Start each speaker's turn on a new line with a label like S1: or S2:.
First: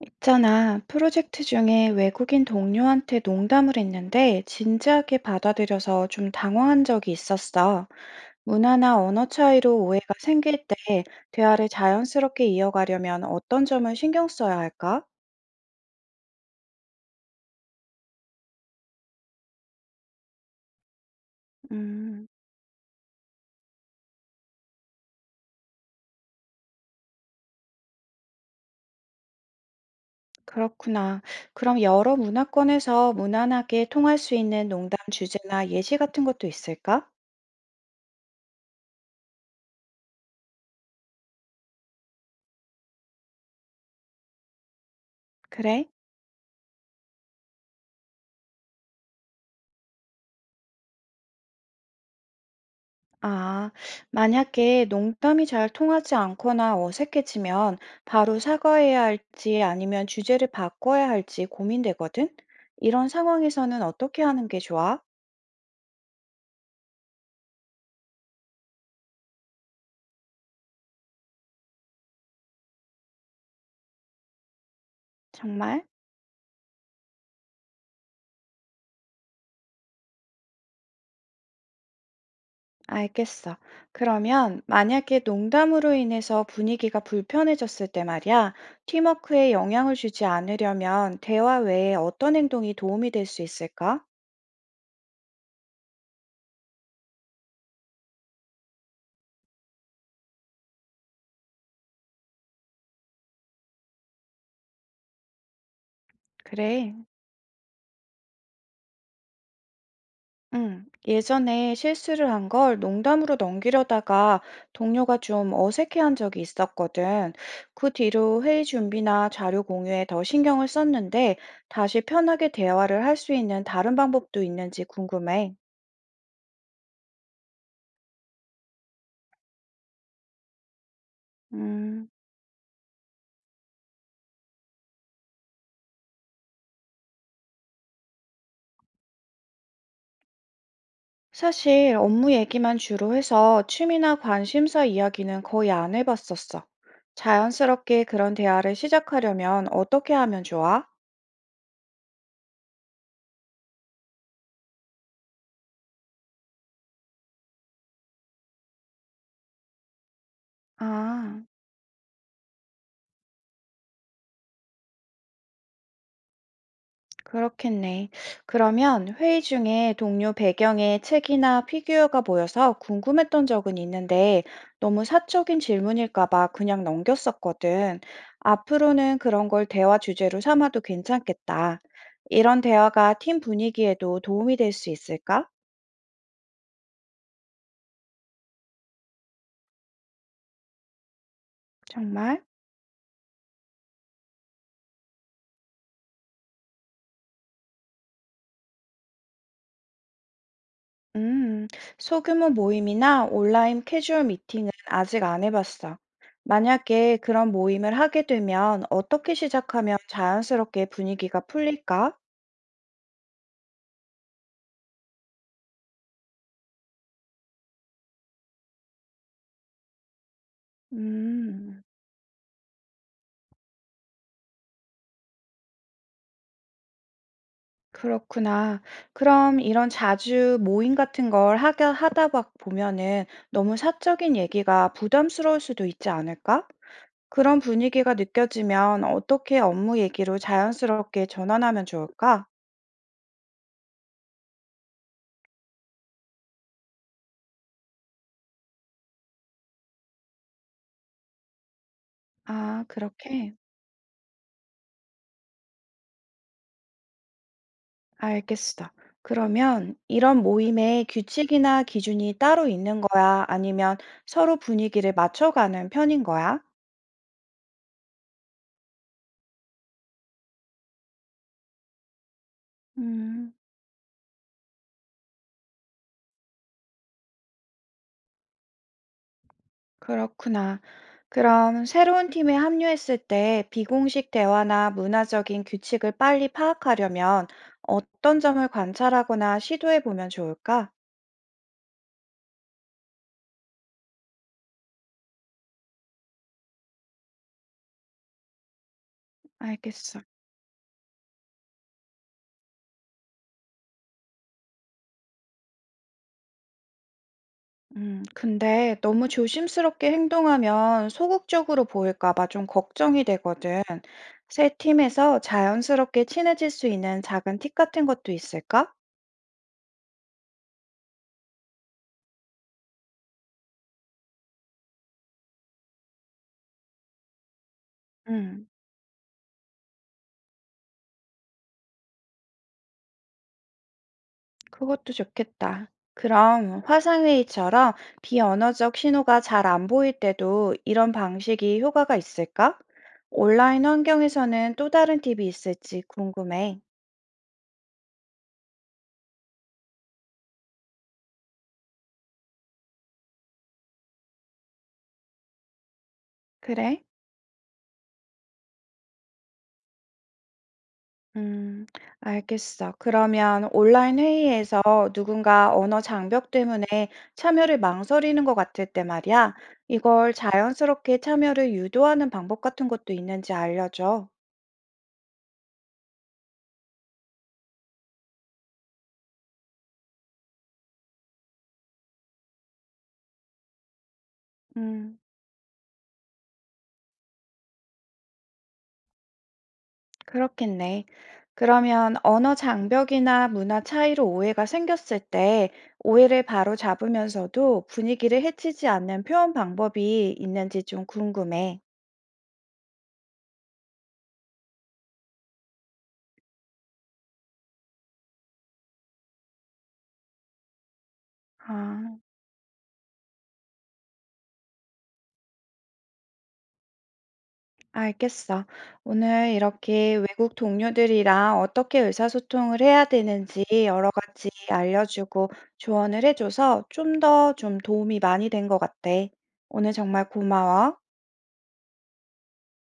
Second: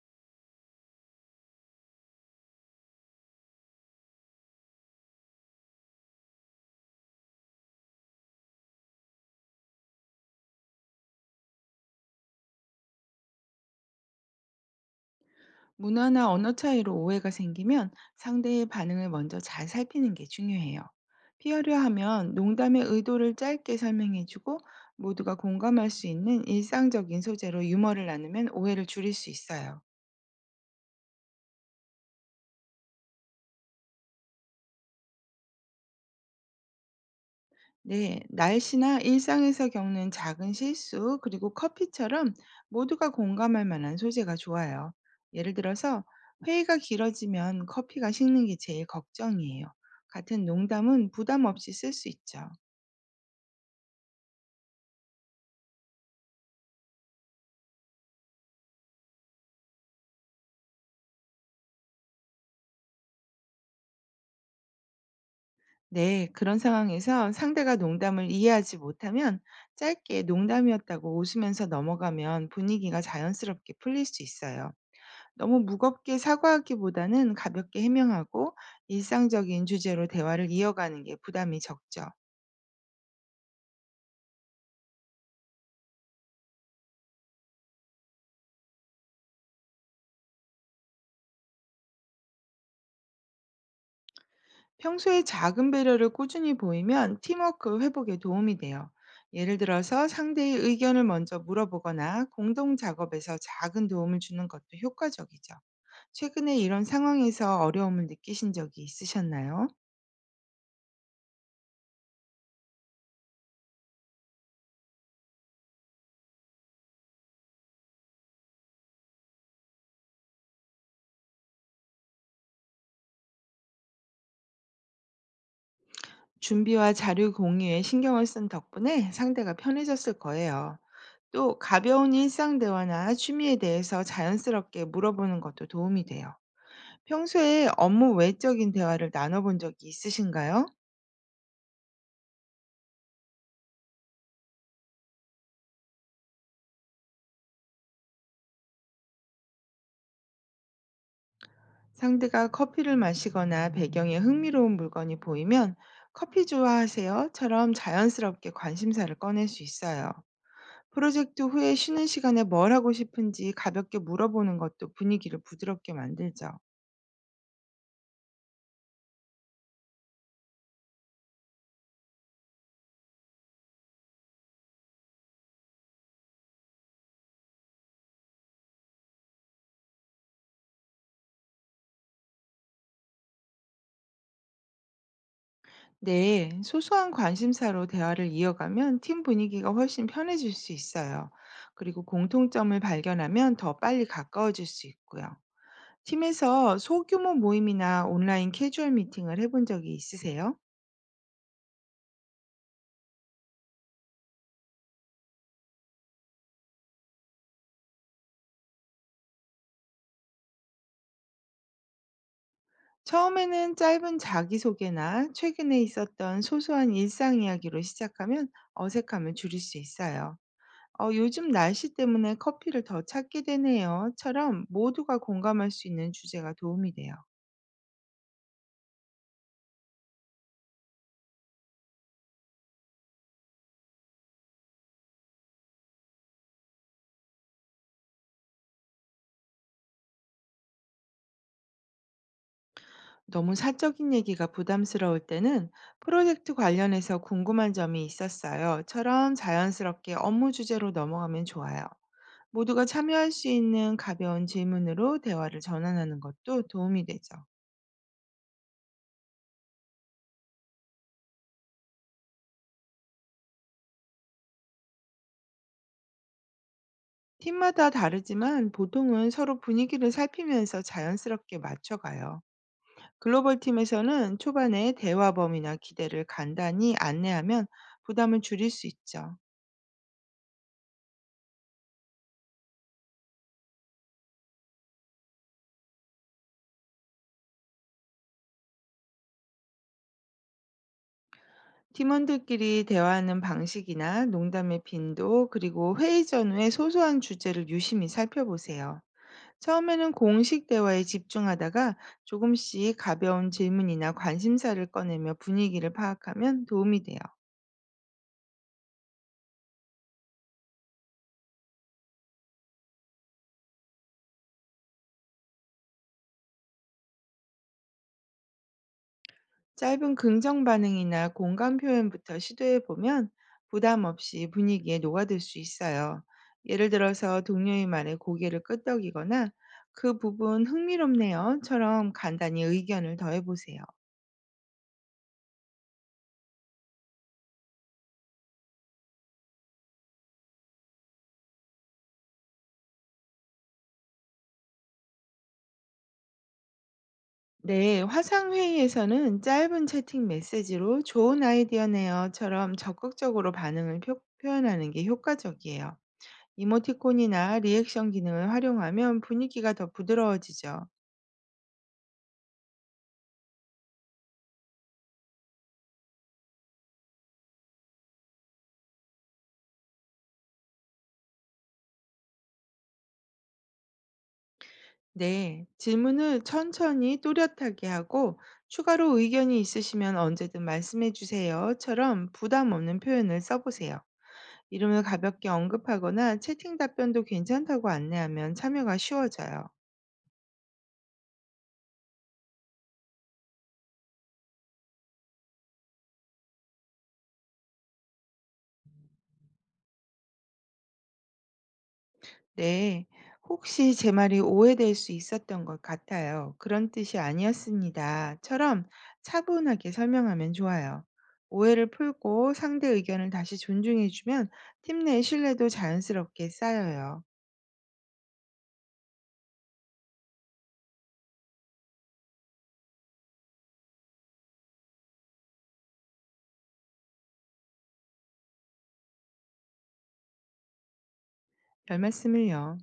S1: 있잖아, 프로젝트 중에 외국인 동료한테 농담을 했는데 진지하게 받아들여서 좀 당황한 적이 있었어. 문화나 언어 차이로 오해가 생길 때 대화를 자연스럽게 이어가려면 어떤 점을 신경 써야 할까?
S2: 문화나 언어 차이로 오해가 생기면 상대의 반응을 먼저 잘 살피는 게 중요해요. 피하려
S1: 음,
S2: 하면 농담의 의도를 짧게 설명해주고 모두가 공감할 수 있는 일상적인 소재로 유머를 나누면 오해를 줄일 수 있어요.
S1: 그렇구나. 그럼 여러 문화권에서 무난하게 통할 수 있는 농담 주제나 예시 같은 것도 있을까?
S2: 네, 날씨나 일상에서 겪는 작은 실수, 그리고 커피처럼 모두가 공감할 만한 소재가 좋아요. 예를
S1: 그래.
S2: 들어서 회의가 길어지면 커피가 식는 게 제일 걱정이에요. 같은 농담은 부담 없이 쓸 수 있죠.
S1: 아, 만약에 농담이 잘 통하지 않거나 어색해지면 바로 사과해야 할지 아니면 주제를 바꿔야 할지 고민되거든? 이런 상황에서는 어떻게 하는 게 좋아?
S2: 네, 그런 상황에서 상대가 농담을 이해하지 못하면 짧게 농담이었다고 웃으면서 넘어가면 분위기가 자연스럽게 풀릴 수 있어요. 너무
S1: 정말?
S2: 무겁게 사과하기보다는 가볍게 해명하고 일상적인 주제로 대화를 이어가는 게 부담이 적죠.
S1: 알겠어. 그러면 만약에 농담으로 인해서 분위기가 불편해졌을 때 말이야, 팀워크에 영향을 주지 않으려면 대화 외에 어떤 행동이 도움이 될 수 있을까?
S2: 평소에 작은 배려를 꾸준히 보이면 팀워크 회복에 도움이 돼요. 예를 들어서 상대의 의견을 먼저 물어보거나 공동 작업에서 작은 도움을 주는 것도 효과적이죠. 최근에 이런
S1: 그래.
S2: 상황에서 어려움을 느끼신 적이 있으셨나요?
S1: 예전에 실수를 한 걸 농담으로 넘기려다가 동료가 좀 어색해한 적이 있었거든. 그 뒤로 회의 준비나 자료 공유에 더 신경을 썼는데 다시 편하게 대화를 할 수 있는 다른 방법도 있는지 궁금해.
S2: 준비와 자료 공유에 신경을 쓴 덕분에 상대가 편해졌을 거예요. 또
S1: 음,
S2: 가벼운 일상 대화나 취미에 대해서 자연스럽게 물어보는 것도 도움이 돼요. 평소에 업무 외적인 대화를 나눠본 적이 있으신가요?
S1: 사실 업무 얘기만 주로 해서 취미나 관심사 이야기는 거의 안 해봤었어. 자연스럽게 그런 대화를 시작하려면 어떻게 하면 좋아?
S2: 상대가 커피를 마시거나 배경에 흥미로운 물건이 보이면 커피 좋아하세요?처럼 자연스럽게 관심사를 꺼낼 수 있어요.
S1: 아.
S2: 프로젝트 후에 쉬는 시간에 뭘 하고 싶은지 가볍게 물어보는 것도 분위기를 부드럽게 만들죠.
S1: 그렇겠네. 그러면 회의 중에 동료 배경에 책이나 피규어가 보여서 궁금했던 적은 있는데 너무 사적인 질문일까 봐 그냥 넘겼었거든. 앞으로는 그런 걸 대화 주제로 삼아도 괜찮겠다. 이런 대화가 팀 분위기에도 도움이 될 수 있을까?
S2: 네, 소소한 관심사로 대화를 이어가면 팀 분위기가 훨씬 편해질 수 있어요. 그리고
S1: 정말?
S2: 공통점을 발견하면 더 빨리 가까워질 수 있고요. 팀에서 소규모 모임이나 온라인 캐주얼 미팅을 해본 적이 있으세요?
S1: 음, 소규모 모임이나 온라인 캐주얼 미팅은 아직 안 해봤어. 만약에 그런 모임을 하게 되면 어떻게 시작하면 자연스럽게 분위기가 풀릴까?
S2: 처음에는 짧은 자기소개나 최근에 있었던 소소한 일상 이야기로 시작하면 어색함을 줄일 수 있어요. 요즘
S1: 음,
S2: 날씨 때문에 커피를 더 찾게 되네요.처럼 모두가 공감할 수 있는 주제가 도움이 돼요.
S1: 그렇구나. 그럼 이런 자주 모임 같은 걸 하게 하다 막 보면은 너무 사적인 얘기가 부담스러울 수도 있지 않을까? 그런 분위기가 느껴지면 어떻게 업무 얘기로 자연스럽게 전환하면 좋을까?
S2: 너무 사적인 얘기가 부담스러울 때는 프로젝트 관련해서 궁금한 점이 있었어요.처럼 자연스럽게 업무 주제로 넘어가면 좋아요. 모두가
S1: 아,
S2: 참여할 수
S1: 그렇게.
S2: 있는 가벼운 질문으로 대화를 전환하는 것도 도움이 되죠.
S1: 알겠어. 그러면 이런 모임에 규칙이나 기준이 따로 있는 거야? 아니면 서로 분위기를 맞춰가는 편인 거야?
S2: 팀마다 다르지만 보통은 서로 분위기를 살피면서 자연스럽게 맞춰가요.
S1: 음,
S2: 글로벌 팀에서는 초반에 대화 범위나 기대를 간단히 안내하면 부담을 줄일 수 있죠.
S1: 그렇구나. 그럼 새로운 팀에 합류했을 때 비공식 대화나 문화적인 규칙을 빨리 파악하려면 어떤 점을 관찰하거나 시도해 보면 좋을까?
S2: 팀원들끼리 대화하는 방식이나 농담의 빈도, 그리고 회의 전후의 소소한 주제를 유심히 살펴보세요. 처음에는
S1: 알겠어.
S2: 공식 대화에 집중하다가 조금씩 가벼운 질문이나 관심사를 꺼내며 분위기를 파악하면 도움이 돼요.
S1: 근데 너무 조심스럽게 행동하면 소극적으로 보일까 봐 좀 걱정이 되거든. 새 팀에서 자연스럽게 친해질 수 있는 작은 팁 같은 것도 있을까?
S2: 짧은 긍정 반응이나 공감 표현부터 시도해 보면 부담 없이 분위기에 녹아들 수 있어요. 예를 들어서 동료의 말에 고개를
S1: 음,
S2: 끄덕이거나 그 부분 흥미롭네요처럼 간단히 의견을 더해 보세요.
S1: 그것도 좋겠다. 그럼 화상회의처럼 비언어적 신호가 잘 안 보일 때도 이런 방식이 효과가 있을까? 온라인 환경에서는 또 다른 팁이 있을지 궁금해.
S2: 네, 화상 회의에서는 짧은 채팅 메시지로 좋은 아이디어네요처럼 적극적으로 반응을 표, 현하는게 효과적이에요.
S1: 그래?
S2: 이모티콘이나 리액션 기능을 활용하면 분위기가 더 부드러워지죠.
S1: 음, 알겠어. 그러면 온라인 회의에서 누군가 언어 장벽 때문에 참여를 망설이는 것 같을 때 말이야, 이걸 자연스럽게 참여를 유도하는 방법 같은 것도 있는지 알려줘.
S2: 네, 질문을 천천히 또렷하게 하고 추가로 의견이 있으시면 언제든 말씀해 주세요.처럼 부담 없는 표현을 써보세요. 이름을
S1: 음,
S2: 가볍게 언급하거나 채팅 답변도 괜찮다고 안내하면 참여가 쉬워져요.
S1: 그렇겠네. 그러면 언어 장벽이나 문화 차이로 오해가 생겼을 때 오해를 바로 잡으면서도 분위기를 해치지 않는 표현 방법이 있는지 좀 궁금해.
S2: 네, 혹시 제 말이 오해될 수 있었던 것 같아요. 그런 뜻이 아니었습니다.처럼 차분하게 설명하면 좋아요. 오해를
S1: 아.
S2: 풀고 상대 의견을 다시 존중해주면 팀 내 신뢰도 자연스럽게 쌓여요.
S1: 알겠어. 오늘 이렇게 외국 동료들이랑 어떻게 의사소통을 해야 되는지 여러 가지 알려주고 조언을 해줘서 좀 더 도움이 많이 된 것 같아. 오늘 정말 고마워.
S2: 별말씀을요.